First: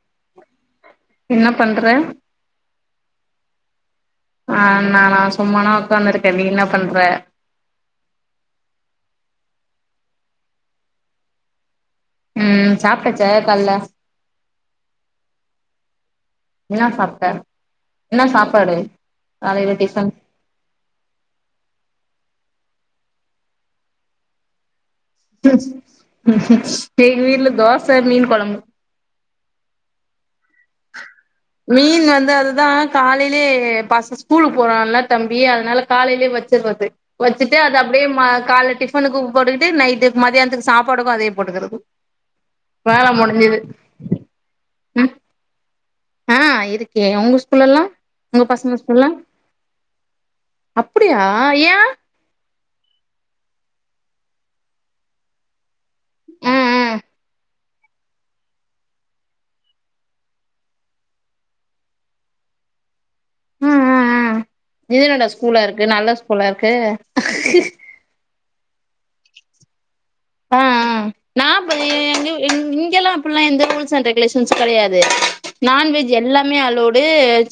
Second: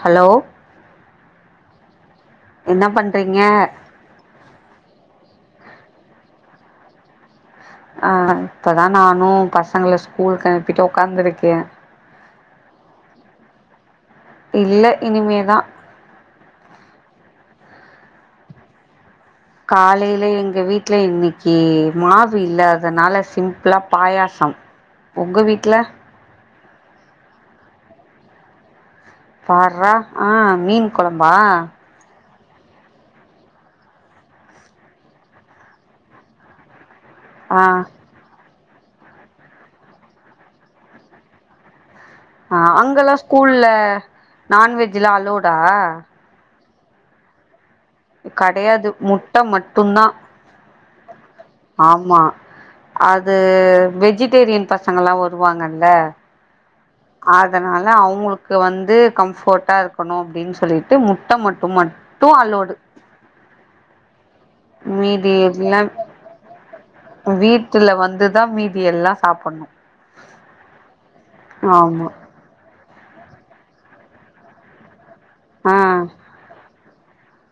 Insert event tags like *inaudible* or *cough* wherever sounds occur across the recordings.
Hello என்ன பண்ற என்ன பண்றீங்க ஆ நானா சும்மா நா உக்காந்துருக்கே நீ என்ன பண்ற ஆ இப்பதா நானு பசங்கள ஸ்கூல்க்கு அனுப்பிட்டு ஒக்காந்துருக்கே ம் சாப்ட்டச்சா கால்ல இல்ல இனிமேதா என்ன சாப்ட்ட என்ன சாப்பாடு காலைல எங்க வீ ட்ல இன்னைக்கி மாவு இல்லாதனால சிம்பிளா பாயாசம் உங்க வீட்ல எங்க வீட்ல தோச மீன் கொழம்பு பார்றா ஆ மீன் கொழம்பா மீன் வந்து அது அதா காலைலெயே பச ஸ்கூலுக்கு போறான்ல்ல தம்பி அதுனால காலைலயே வச்சுர்றது வச்சுட்டு ஆ அது அப்டியே ம கால்ல டிஃபனுக்கு போட்டுக்கிட்டு நைட்டு மதியானத்துக்கு சாப்பாடுக்கு அதே போட்டுக்குறது அ அங்கல்லா ஸ்கூல்ல நான்வெஜ்லா ம் அலோடா ஆ இருக்கே உங்க ஸ்கூல்லல்லா உங்க பசங்க கெடையாது ஸ்கூல்லா முட்ட மட்டுந்தா அப்டியா ஏ ஆமா அது வெஜிடேரியன் பசங்கலா வருவாங்கல்ல ம் ம் ஆ துனால அவுங்களுக்கு வந்து கம்ஃபர்ட்டா இருக்கணு அப்டின் சொல்லிட்டு முட்ட மட்டு மட்டு அல்லோடு ம் ம்ம் இது என்னடா ஸ்கூலா எல்லா இருக்கு நல்ல ஸ்கூல்லா இருக்கு தான் மீதி எல்லாம் சாப்ணும் ஆ ஆ ஆமா இங்கல்லாம் அப்ட்ல்லாம் எந்த ரூல்ஸ் அண்ட் ரெகுலேஷன்ஸ் கெடையாது ஆ நான்வெஜ் எல்லாமே அலோடு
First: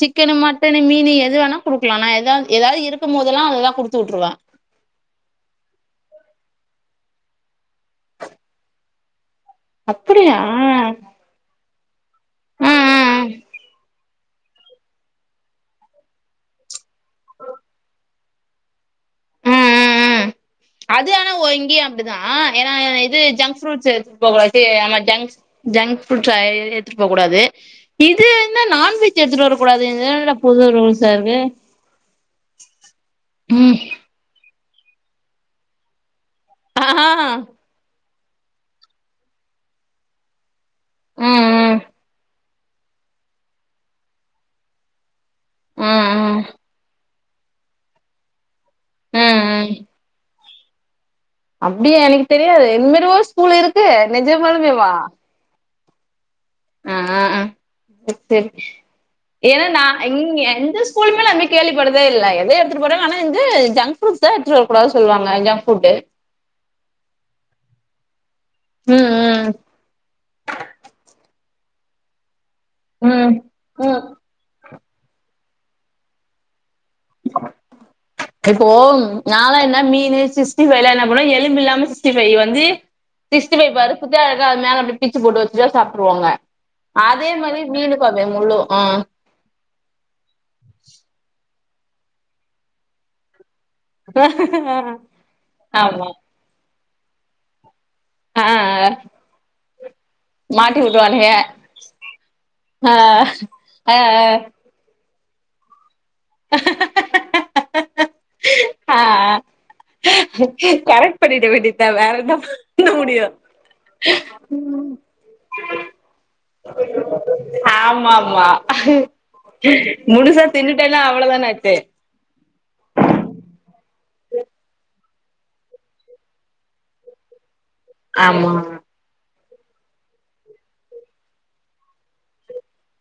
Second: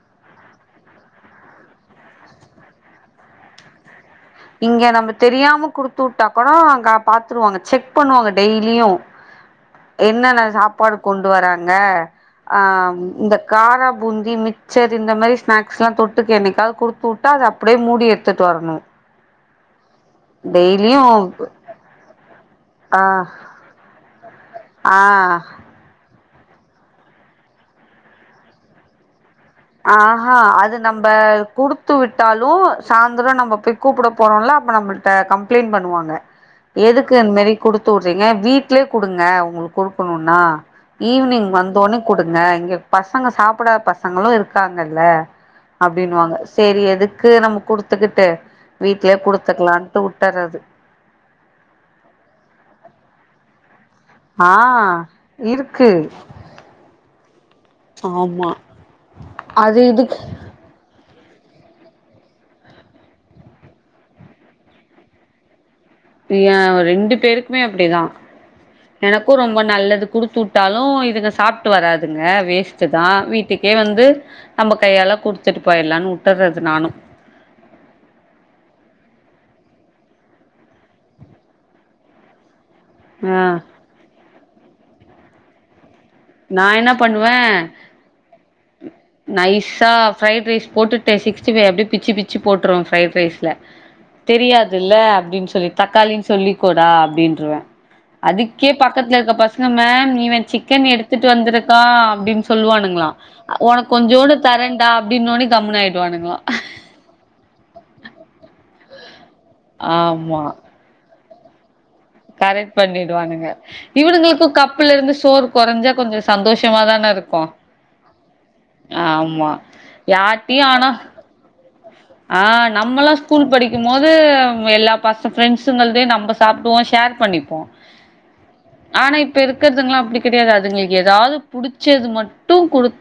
சிக்கன் மட்டனு மீனு எதுவேனா குடுக்கலா நான் எதாது இருக்கும் போதல்லாம் அததான் குடுத்து உட்ருவேன் இங்க நம்ம தெரியாம குடுத்து வுட்டா கூட அங்க பாத்துருவாங்க செக் பண்ணுவாங்க டெய்லியும் என்ன அப்படியா நான் சாப்பாடு கொண்டு வரன் அங்க அ ஆ ஆ இந்த ஆ கார பூந்தி மிச்சர் இந்த மாதிரி ஸ்நாக்ஸ் எல்லாம் தொட்டுக்கு என்ன்னைக்காவது குடுத்து விட்டுா அதை அப்படியே மூடி எடுத்துிட்டு வரணும் ம் ம் ம் அது ஆனா இங்கேயும் அப்படிதான் ஏன்னா ஆ இது ஜங்க் ஃப்ரூட்ஸ் ப ஜங் ஆ ஜங் ப்புட்ரை எத்துட்டு போகக் கூடாது இதென்ன நான்வெஜ் எடுத்துட்டு வரக் கூடாது இது என்னடா ஆஹஹா புது அது நம்ம ரூல்ஸா இருக்கு குடுத்து விட்டாலும் சாய்ந்திரம் நம்ம ம் போய் கூப்பிட போனோம்ல நம்மள கம்ப்ளைண்டட் பண்ணுவாங்க ஆ எதுக்கு என்மாரி கொடுத்துட் ங்க வீட்லயே கொடுங்க உங்களுக்கு கொடுக்கணும்ன்னா ம் ஈவினிங் ம் வந்தோடனே கொடுங்க ங்க பசங்க சாப்பிடாத பசங்களும் இருக்கு இருக்காங்கல்ல ம் அப்படின்னு வாங்க ம் சரி எது க்கு நமக்கு கொடுத்துக்கிட்டு வீட்யே ம் கொடுத்துக்கலாம்ட்டு வுட்டர்றது அப்படியா எனக்கு தெரியாது என்மருவ ஸ்கூல் இருக்கு நஜமாலுமேவா க்கு ஆஹ்ஹ்ஹ் சரி ஆமா அது ஏன்னா இதுக்கு இங்க எந்த ஸ்கூல் அப்டிலா எங்கயும் கேள்விப்பட்டதே இல்ல எத எடுத்துட்டு போறாங்கனா ஆனா வந்து ஜங்க் ஃபுட் தா எடுத்துவரக்க கூடாது சொல்லுவாங்க ஃபுட்டு ஏன் அவ ரெண்டு பேருக்குமே அப்படிதான் எனக்கும் ம் ரொம்ப நல்லது குடுத்து விட்டாலும் இதுங்க சாப்பிட்டு வராதுங்க வேஸ்டா ம் தான் ம் வீட்டுக்கே ம் வந்து நம்ம கையால கொடுத்து ச்சட்டுப்பாயலாம்னு வுட்டர்றது நானும் இப்போ நால என்ன மீன் சிக்ஸ்டிபைவ்ல என்ன பண்ணம் எலும்பு இல்லாம சிக்ஸ்டிைவ வந்து ஆ திஸ்டிபைவ் வருப்புதா அது மேல அப்டி பிச்ச போட்டு வச்சு சாப் நான் என்ன பண்ணுவேன் பாப்பே முள்ளு ஆ நைஸா ஃரைட் ரைஸ் போட்டுட்டேன் சிக்ஸ் சிக்ஸ்டி பைவ்வ பிச்ச பிச்சு போட்டுருவேன் ப்ரைட் ரைஸ்ல தெரியாதுல்ல அப்டின்னு சொல்லி ஆமா தக்காளின்னு சொல்லி கூடா அப்டின்றுருவன் ஆ அதுக்கே பக்கத்துல இருக்க பசங்க மேம் இவன் மாட்டி சிக்கன் எடுத் த்துட்டு விட்ருவானுங்க வந்திருக்கா அப்டின்னு ஆ சொல்லுவானுங்களம் உனக்கு ஆ கொஞ்சோண்டு ஆ தரண்டா அப்டின்னி கம்னு ஆய டுவாணுங்களாம் ஆஹ் ஆமா பண்ணிட வேண்டியது வேற என்ன கரெக்ட் பண்ண முடியும் பண்ணிடுவானுங்க இவனுங்களுக்கு கப்புல இருந்து சோறு கொறஞ்சா கொஞ்சோ சந்தோஷமா தான இருக்கு ஆமா ஆமா ஆமா முழுசா தின்னுட்டேன்னா அவ்ளோ தானே ஆச்சு ஆஹ் நம்மலாம் ஸ்கூல் படிக்கும் போது எல்லா மத்த ஃபிரெண்ட்ஸுங்கள்தையும் நம்ம சாப்பிடுவோம் ஷேர் பண்ணிப்போம் ஆமா இப்ப இருக்கிறதுங்களாம் அப்டி கிடையாது அதுங்களுக்கு ஏதாது பிடிச்சது மட்டும் குடுத்து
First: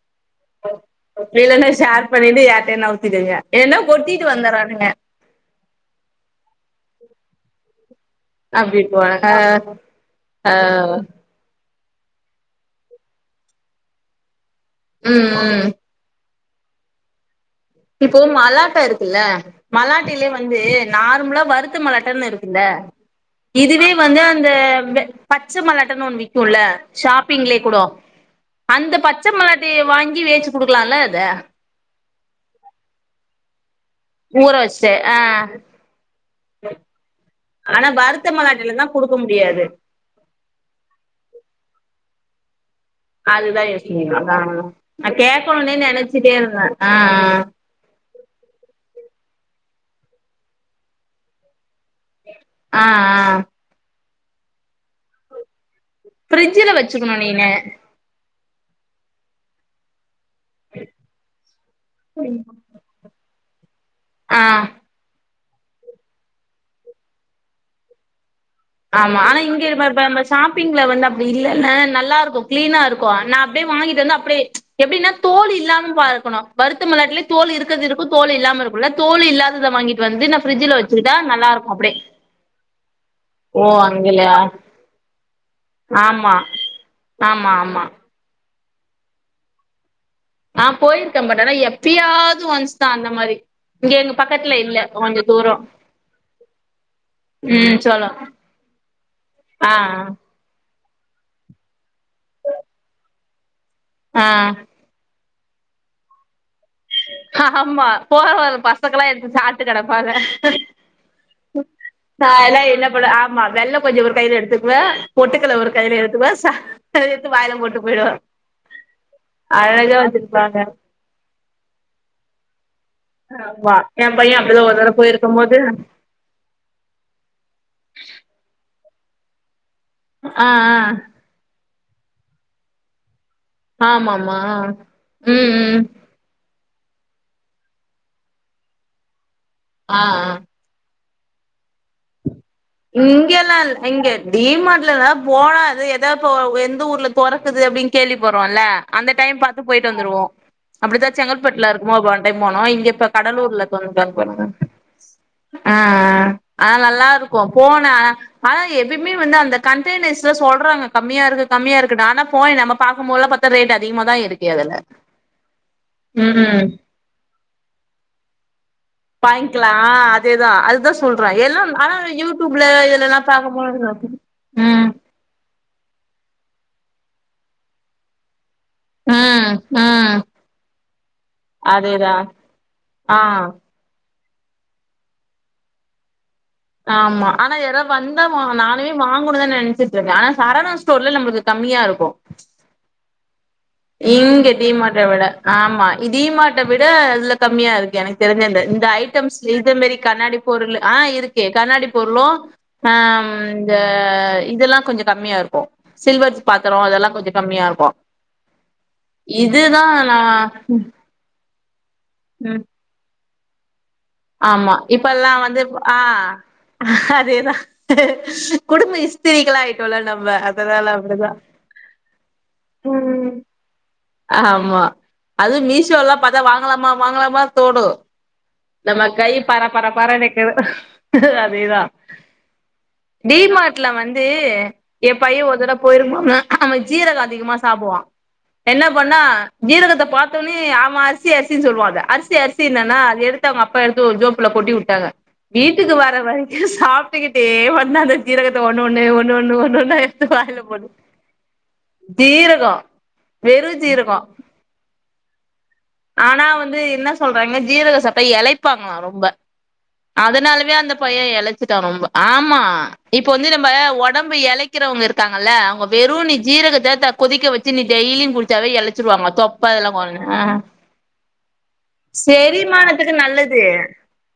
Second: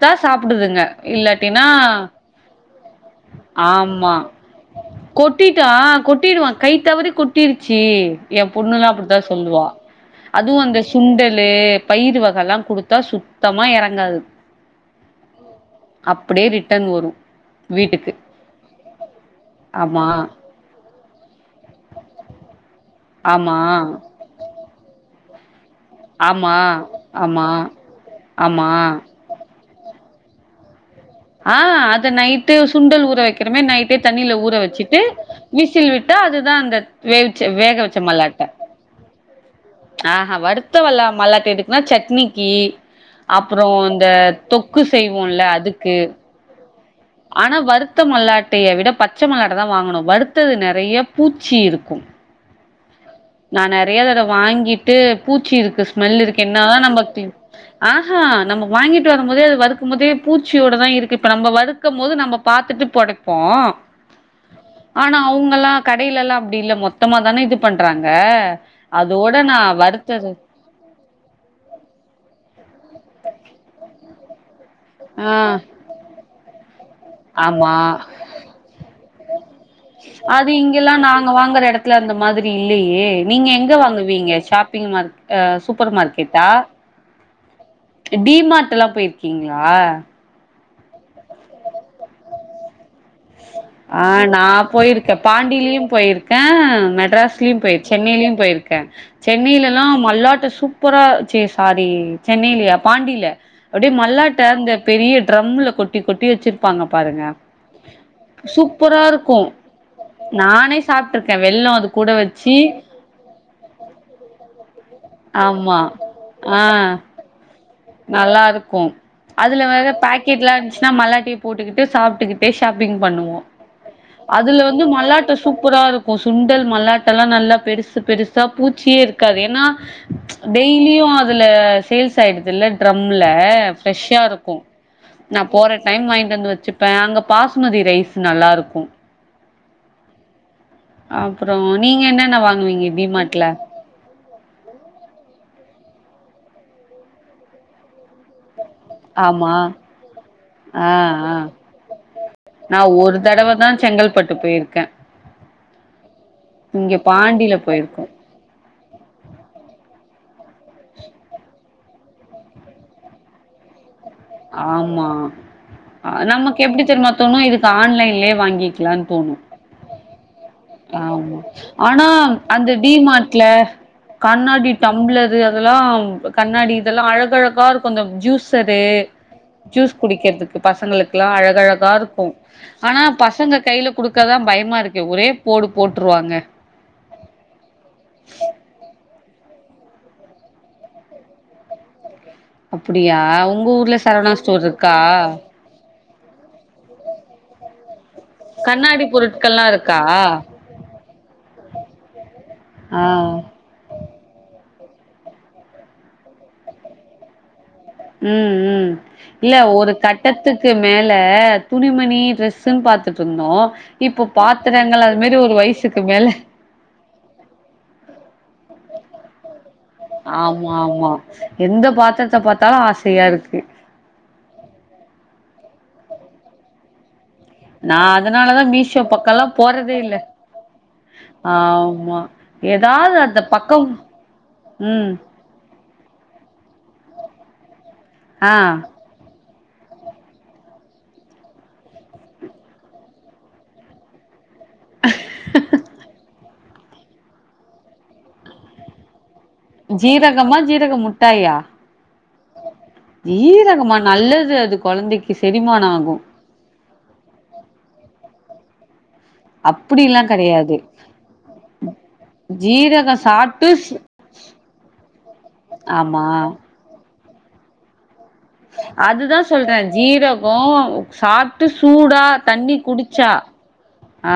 வேனானா ஷேர் பண்ணிட்டு யார்ட்டையாவது நவுத்திடங்க இல்லனா கொட்டிட்டு வந்துறானுங்க கொட்டிடுவான் கை தவறி கொட்டிடுச்சி என் பொண்ணுல்லாம் அப்டின்டுவாங்க அப்டித்தான் சொல்லுவா ஆ அதுவும் அந்த ஆ சுண்டலு பயிர் வகையெல்லாம் குடுத்தா சுத்தமா இறங்காது உம் உம் அப்டியே ரிட்டர்ன் வரும் இப்போ மழ *unintelligible* இல்ல ஆமா மல்லாட்டலயே வந்து நார்மலா வருத்த மலாட்டன்னு இருக்குல்ல ஆமா இதுவே வந்து அந்த இந்த பட் பச்சை மல்லாட்டனு ஒன்னு ஆமா விக்கும்ல்ல ஆமா ஷாப்பிங்ல கூடே ஆமா அந்த பச்சை மல் வாங்கி வேவுச்சு கொடுக்கலாம்ல ஆஹ் அ நைட்டு சுண்டல் ஊற வைக்கிறோமே நைட் தண்ணியில ஊற வச்சுட்டு வச்சிட்டு ஆ விசில் விட்டா அதுதான் அந்த வேக ஆனா வச்ச வறுத்த மலாட்ட மல்லாட்டில தா குடுக்க முடியாது ஆஹ வருத்த மலாட்ட எதுக்குனா சட்னி இ அதுதா அப்புறம் இந்தந்த தொக்கு செய்வோம்ல அதுக்கு நினைச்சிட்டேருந்தேன் ஆனா வருத்த மல்லாட்டையை விட பட்ட பச்சை மள்ளாடை தான் வாங்கணும் வருத்தது நிறைய பூச்சி இருக்கும் ஆ ஆ நான் நிறைய தடவை வாங்கிட்டு பூச்சி இருக்கு ஸ்மெல் இருக்கு என்ன ஃப்ரிட்ஜ்ல தான் நம் வச்சுக்கணு பக்த நீனு ஆஹா நமக்கு வாங்கிட்டு வரும் போதே அது வறுக்கும் போதே பூச்சியோட தான் இருக்கு இப்ப நம்ம வருத்து போது நம்ம பார்த்துட்டு போடக்க ப்போம் ஆ ஆனா அவங்க ல்லாம் கடையில எல்லாம் அப்படி இல் மொத்தமா தானே இது பண்றாங்க ஆமா அதோட ஆனா நா இங்க நம் வறுத்தது ஷாப்பிங்ல வந்து அப்படி இல்லல்ல நல்லா இருக்கும் கிளீனா இருக்கும் நான் அப்படியேவங்கிட்டு வந்து அப்டியே புரி எப்படின்னா ஆ தோல் இல்லாம பார்க்கணும் விட்டு மாலட்டிலே தோல் ஆமா இருக்குறது இருக்கும் தோல் இல்லாதாது இருக்கும்ல அது இங்கெல்லாம் வச்சுக்கிட்டா நாங்க நல்லா வாங்குற இருக்கு அப்டியே இடத்துல அந்த மாதிரி இல்லையே நீங்க ஓ எங்க வாங்குவீங்க அங்கலயா ஷாப்பிங் மார்க சூப்பர் ஆமா மார்க்கெடா ஆமா ஆமா டி மார்ட் ல்லாம் போயிருக்கீங்களா ஆஹ போயிருக்கேன் பாட் ஆனா எப்பயாவது ஒன்ஸ் தா அந்த மாரி இங்க எங்க ஆஹ் பக்கத்துல நான் இல்ல போயிருக்கேன் கொஞ்ச தூரோ பாண்டியிலயும் போயிருக்கேன் மெட்ராஸ்லயும் ம் போயிருக்கேன் சொல்லு சென்னையிலயும் போயிருக்கேன் சென்னையில ஆ எல்லாம் மல்லாட்ட சூ ப்புற சசி சாரி சென்னையிலையா பாண்டியில அப்படியே ஆ மல்லாட்ட அ இந்த ஆ பெரிய டிரம்ல கொட்டி கொட்டி வச்சு ப்பாங்க பாருங்க ஆமா போற வர சூப்பரா பசங்கெல்லா எடுத்து இருக்கு சாப்டு கெடப்பாங்க. நானே சாப்ட்ருக்கே வெல்லோ அது கூட வச்சு வாயிலா என்ன படு ஆமா வெள்ளோ கொஞ்சோ ஒரு கையில எடுத்துக்குவ பொட்டுக்கல ஒரு ஆமா கையில எடுத்துக்குவ ஆ எடுத்து வாயில போட்டு. போயிடுவே நல்லா இருக்கு. அதுல வேற அழகா பாக்கெட் எல்லா வச்சிருப்பாங்க இருந்துச்சுன்னா மல்லாட்டயு போட்டு. கிட்டு சாப்பிட்டுக்கிட்டே. ஷாப்பிங் பண்ணுவோ. ஆமா எ பைய அதுல அப்டிதா ஒரு வந்து தடவ மல்லாட்ட போயிருக்கும் போது சூப்பரா இருக்கு சுண்டல் மல்லாட்ட எல்லா நல்லா பெருசு. பெருசா பூ. பூச்சியே இருக்காது ஏன்னா. ம்ச் ஆ ஆ டெய்லியு அதுல. சேல்ஸ் சாயிடு. இதுல டிரம். இல்ல பிரஷ்சா ஆமாமா இருக்கு. நா ம் போற ம் டைம் வாங்கிட்டு வந்து வச்சுப். ப்ப அங்க பாஸ்மதி ரைஸ் நல்லாயிருக்கு. ஆஹஹா. அப்புறோ நீங்க என்னென்ன வாங். இங்கலால்ல இங்க டிமாட்லதா போனா. அது எதாவது எந்த ஊர்ல தொறக்குதுனு அப்படின்னு கேள்வி பறோல்ல. அந்த டைம் ஆமா பாத்து போயிட்டு வந்துருவோ. ஆ அப்படித்தா ஆ செங்கல்பட்டுல இருக்குபோது ஒன் டைம் போனோ நா இங்க இப்ப ஒரு தடவ கடலூர்ல. தா செங்கல்பட்டு *unintelligible* போயிருக்கே ஆஹேஹ. ஆனா இங்க நல்லா இருக். போ பாண்டில போன போயிருக்கோ ஆன. ஆனா இப். எப்பவுமே வந்து அந்த கண்டெனர்ஸ்ல சொல்றாங்க கம்மியா இருக்கு கம்மியா இருக்கு ஆனா போய் நாம பாக்கும்போதுல பாத்தா ரேட் அதி. ஆமா நமக்கு ம் எப்படி தெரியமாத்தோணு இது. ஆன்லைன்லே வாங்கி. வாங்கிக்கிலா அதேதா. அதுதா சொல்றே ஆமா எல்லா ஆனா யூடியூப்ல அந்த இதுலல்லா டிமார்ட்ல பாக்கும்போது கண்ணாடி ம் டம்பளரு. அதெல்லா கண்ணாடி இதெல்லா அழகழகா இருக்கு அந்த ஜூஸ். *unintelligible* ம் ஜூஸ் ம் குடிக்கிறதுக்கு பசங்களுக்கெல்லா அழகழகா அதேதா இருக்கு. ஆனா ஆ பசங்க கைல குடு. இருக்கதா பயமா இருக்கே ஒரே. போடு போட்டுருவாங்க. ஆம்மா ஆனா யார வந்தாமா நானே வா. போகுனுதா நெனச்சிட்டு இருக்க ஆனா சரவணாஸ்டோர்ல நம்லுது கம்மியா இருக்கு. அப்படியாவ். இங்க டீமாட்ட விட ஆமா. டீமாட்ட விட இதுல கம்மியா இருக்கு எனக். தெரிஞ்சந்த இந்த கண்ணாடி ஐட்டம்ஸ் பொருட்கள்லா இதுமேரி இருக்கா கண்ணாடி பொருள் ஆஹ் இருக்கு கண்ணாடி பொருளும் உம் ஆ ஆஹா இந்த இதெல்லாம் கொஞ்சம் கம்மியா இருக்கும் சில்வர் பாத்திரம் அதெல்லாம் கொஞ்சம் கம்மியா இருக்கும் உம் உம் இல்ல ஒரு நா கட்டத்துக்கு ம் மேல துணிணி ம் டிரஸ் பாார்த்துட்டு சொன்னும் ஆமா இப்பெல்லாம் வந்து மேல ஆஹ் ம் அதேதான் குடுமிஸ் சிரிகலா ஆமா ஆமா எந்த பாத் பார்த்தாலும் ஆசையா ம் இருக்கு ஆமா அதுவும் மீஷோல்லாம் பார்த்தா வாங்கலாமா வாங்கலாமா தோணு நான் அதனால நம்ம கை பர பர பர க்குது அதேதான் ஆமா ஏதாவது அந்த பக்கம் டீமார்ட்ல வந்து ம் என் பையன் ஒருதடவ போயிருபாங்க அவன் ஜீரகம் அதிகமா சாப்பிடுவான் ஆ என்ன பண்ணா ஜீரகத்தை பார்த்தோனே அவன் அரிசி அரிசின்னு சொல்லுவான் அத அரிசி அரிசி என்னன்னா அது எது அப்ப போட்டி விட்டாங்க வீட்டுக்கு வர வர சாப்பிட்டுக்கிட்டே வந்து அந்த ஜீரகத்தை ஒண்ணு ஒண்ணே ஒண்ணு ஒண்ணு ஒண்ணு ஒண்ணா எடுத்து ஜீரகமா வாயில போடு ஜீரகம் முட்டாயா ஜீரகோ வெறு ஜீரகமா ஜீரகோ நல்லது அது குழந்தைக்கு செரிமான ஆகும் ஆனா வந்து என்ன சொல்றாங்க ஜீரக ச இழைப்பாங்களாம் ரொம்ப அப்படில்லா அதனாலவே கெடையாது அந்த பையன் இழச்சிட்டான் ரொம்ப ஆமா ஜீரக இப்ப வந்து நம்ம சாப்ட்டு ஸ் உடம்பு இழக்கிறவங்க இருக்காங்கல்ல அவங்க ஆமா வெறு ஜீரகத்தை கொதிக்க வச்சு நீ டெய்லி அதுதான் சொல்றேன் ஆ ஜீரகம் சாப் விட்டு சூடா தண்ணி செரிமானத்துக்கு குடிச்சா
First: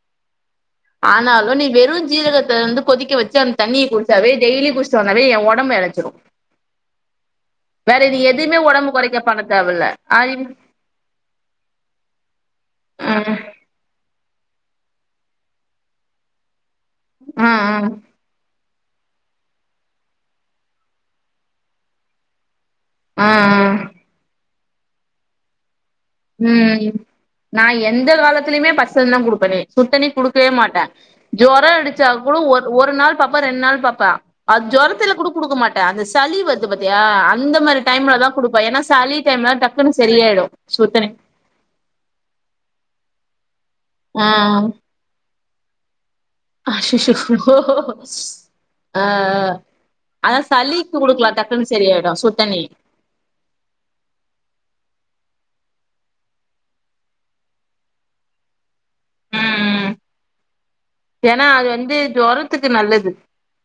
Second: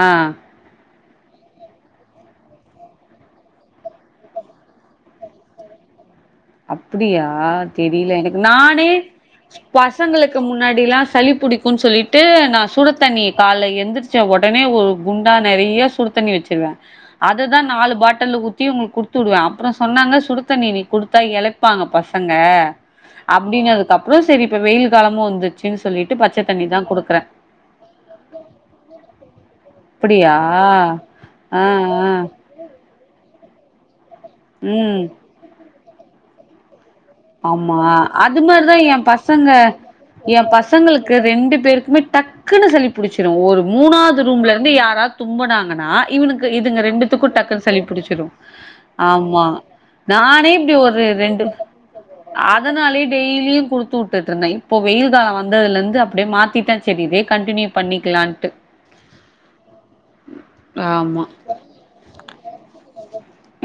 ஆஹ் ஆனாலும் நீ வெறும் ஜீரகத்தை வந்து கொதிக்க வச்சு அந்த தண்ணியை குடிச்சாவே டெய்லி குடிச்சட்டு வந்தாவே என் உடம்பு இழச்சிடும் அப்படியா தெரியல எனக்கு எதுமே ஒடம்பு நானே கொறைக்க பண்ண தேவல்ல ஆ பசங்களுக்கு முன்னாடி எல்லாம் சளி புடிக்கும்ன்னு சொல்லிட்டு நான் சுடுத்தண்ணிய ம் கால்ல எந்திரிச் உடனே ஒரு குண்டா நிறைய சுடு தண்ணி வச்சிக்குவேன் அததான் ம் நாலு பாட்டல்ல ஊத்தி உங்களுக்கு குடுத் விட்டுடுவே அப்புறம் சொன்னாங்க சுடு தண்ணி நீ கொடுத்து இழப்பாங்க பசங்க ம் ம் அப்டினதுக்குப்புறம் சரி வெயில் காலமும் வந்துச்சு உம் நா எந்த காலத்திலயுமே பச்ச தண்ணி தான் குடுப்பேனே சுடுத்தண்ணி அப்டியா குடுக்கவே மாட்டேன் ஆ ஜொரம் அடிச்சா ஆ கூட ஒரு ஒரு நாள் பாப்பா ரெண்டு நாள் பாப்பா அது ம் ஜொரத்தில கூட குடுக்க மாட் அந்த சளி வருது பாத் யா அந்த ஆமா மாரி டைம்ல தான் அது குடுப்பே மாரிதா ஏன்னா எ சளி பசங்க டைம்னா டக்குன்னு எ சரியாயிடும் பசங்களுக்கு ரெண்டு பேருக்குமே டக்குன்னு சளிப் புடிச்சிரும் ஓடு மூணாவது ஆ ரூம்ல இருந்து யாராது தும்புனாங்கன்னா இவனுக்கு இதுங்க ரெண்டுத்துக்கும் அச்சச்சோ டக்குன்னு சளி பிடிச்சிரும் ஆ ஆமா அதா நானே இப்டி சளிக்கு ஒரு குடுக்கலா ரெண்டு டக்குன்னு சரியாயிடு சுடுத்தண்ணி அதனாலயே டெய்லியும் குடுத்து விட்டுட்டு இருந்தேன் இப்போ வெயில் காலம் வந்து வந்ததுல இருந்து அப்டியே மாத்திட்டான் சரிஇதே கண்டினியூ பண்ணிக்கலாம்ட்டு ஏனா அது வந்து ஜொரத் ஜொரத்துக்கு நல்லது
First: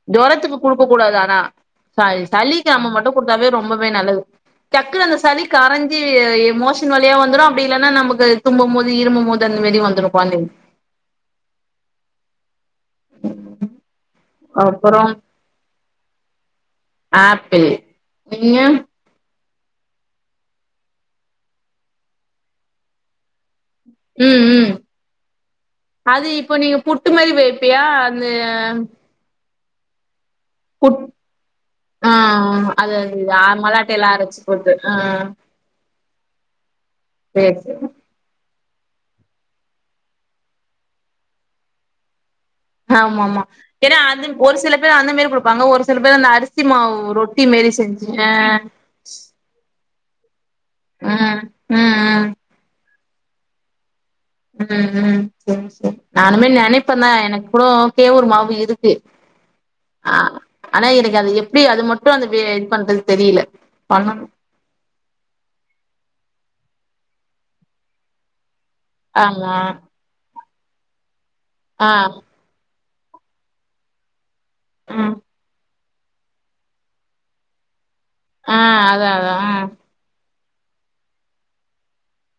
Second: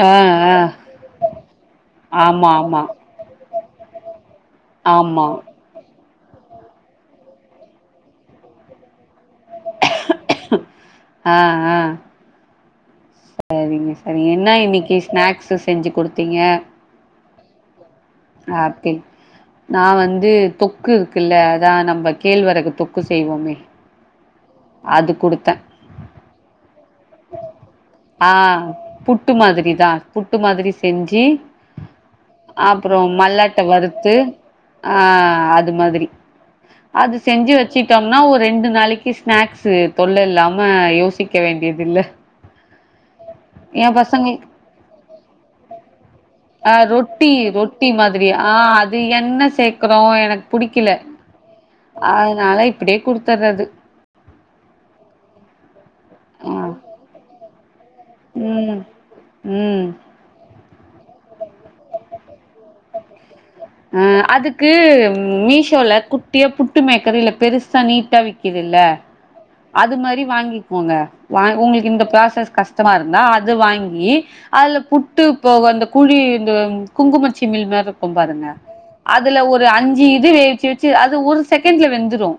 ஆ ஆ ஜொரத்துக்கு குடுக்க கூடாது ஆனா ச ஆமா சளிக்கு ஆமா அம்ம மட்டும் குடுத்தாவே ரொம்ப வே நல்லது டக்குனு அந்த ஆமா சளி கரஞ் மோஷன் வ வழியா வந்துரும் அப்டி இல்லன்னா நமக்கு தும்பும் போது இருமும்போது ஆ ஆ செரிங்க செரி என்ன இன்னைக்கு அப்புறோ ஸ்நாக்ஸ் செஞ்சு குடுத்தீங்க ஆப்பிள் நீங்க ஆப்பிள் நான் வந்து தொக்கு இருக்குல்ல அதான் நம்ம கேழ்வரகு தொக்கு செய்வோமே ம் ம் அது குடுத்தே அது இப்ப நீங்க புட்டு மாதிரி வெய்ப்பியா அந்த ஆ புட்டு *unintelligible* புட்டு மாதிரி புட் செஞ்சு ஆ அது அப்பறோம் மல்லாட்ட அது மல்லாட்டைலா வறுத்து அரச்சு போட்டு ஆ அது மாதிரி அது செஞ்சு சேரி சேரி வச்சிட்டோம்னா ஒரு ரெண்டு நாளைக்கு ஸ்நாக்ஸ் தொல்ல இல்லாம யோசிக்க வேண்டியது இல்ல ஆமா ஆமா ஏ ஏன்னா அந்த பசங்களுக்கு ஒரு சில பேர் அந்த மாரி குடுப்பாங்க ஒரு சில பேர் அந்த அரிசி மாவு ரொட்டி மாரி செஞ்சு அப்பறோம் எனக்கு புடிக்கல ம் ம் ம் அதனால இப்ப அப்டியே குடுத்தர்றது உம் உம் ம் சேரி சேரி நானுமே ஆ நெனப்பேன் தான் எனக்கு கூட கேவூர் மாவு ம் இருக்கு ம் ஆ ஆனா எனக்கு அது எப்டி அது மட்டும் அந்த இது பண்றது தெரியல அ பண்ணணு அதுக்கு மீஷோல குட்டியா புட் புட்டு மேக்கரு இல்ல பெருசா நீட்டா வெ இருக்குதுல்ல ஆமா அது மாதிரி வாங்கி க்கோங்கா ஆ உங்களுக்கு இந்த பராசஸ் கஷ்ட சுத்தமா இருந்தா அது வாங்கி அதுல ம் புட்டு போ குழி இந்த குங்குமச்சிமீல் மாறி இருக்கும் பாருங்க ஆ அதா அதா அதுல ஒரு அஞ்சு இது வச்சு அது ஒரு செகண்ட்ல வெந்துடும்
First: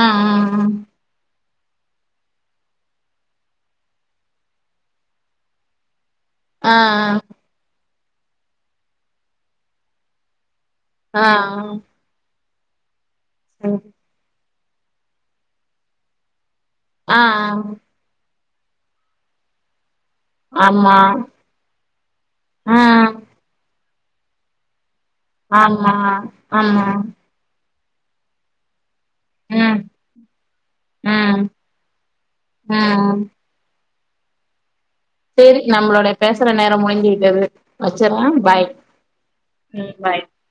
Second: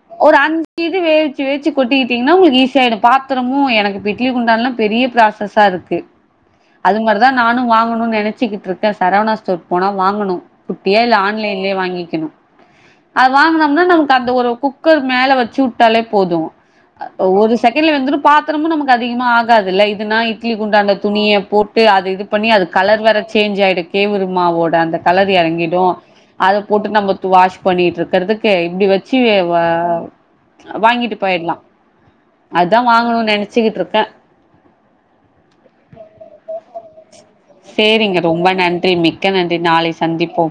ஆ ஒரு அஞ்சுது வே வச்சு வச்சி கொட்டிக்கிட்டீங்கன்னா உங்களுக்கு ஈசியாயிடும் பாத்திரமும் எனக்கு இட்லி குண்டான்ல்லாம் பெரிய ப்ராசஸா இருக்கு ஆ ஆ அது மாதிரிதான் நானும் வாங்கணும் வாங்கனூம்னு நினைச்சக்கிட்டு இருக்கேன் சரவணா ஸ்டோர் போனா வாங்கணும் குட்டியா இல்ல ஆ ஆ ஆ ஆன்லைன்லயே வாங்கிக்கணும் அது சரி வாங்கனம்னா நமக்கு அந்த வரும் குக்கர் மேல வச்சு விட்டாலே போதும் ஆ ஒரு ஆ செகண்ட்ல வெந்துரும் பாத்தா பாத்ரமும் நமக்கு அதிகமா ஆகாதுல்ல இட்லி குண்டாண்ல ஆமா துணியை போட்டு அது இது பண்ணி அது ஆ கலர் வேற சேஞ்ச் ஆயிடுக்கு கேவுருமாவோட அந்த கலரு இறங்கிடும் ஆமா அத ஆமா போட்டு நம்ம அத வாஷ் பண்ணிட்டு இருக்கறதுக்கு இப்படி வச்சு வச்சி ம் வாங்கிட்டு ம் போயிடலாம் ஆ அதுதான் வாங்கணும்னு நினச்சிக்கிட்டுருக்கேன் சரி நம்மளோடைய பேசுற நேரம் முடிஞ்சிட்டது சேரிங்க வச்சறேன் ரொம்ப நன்றி மிக்க நன்றி நாளை பாய் பாய் சந்திப்போம்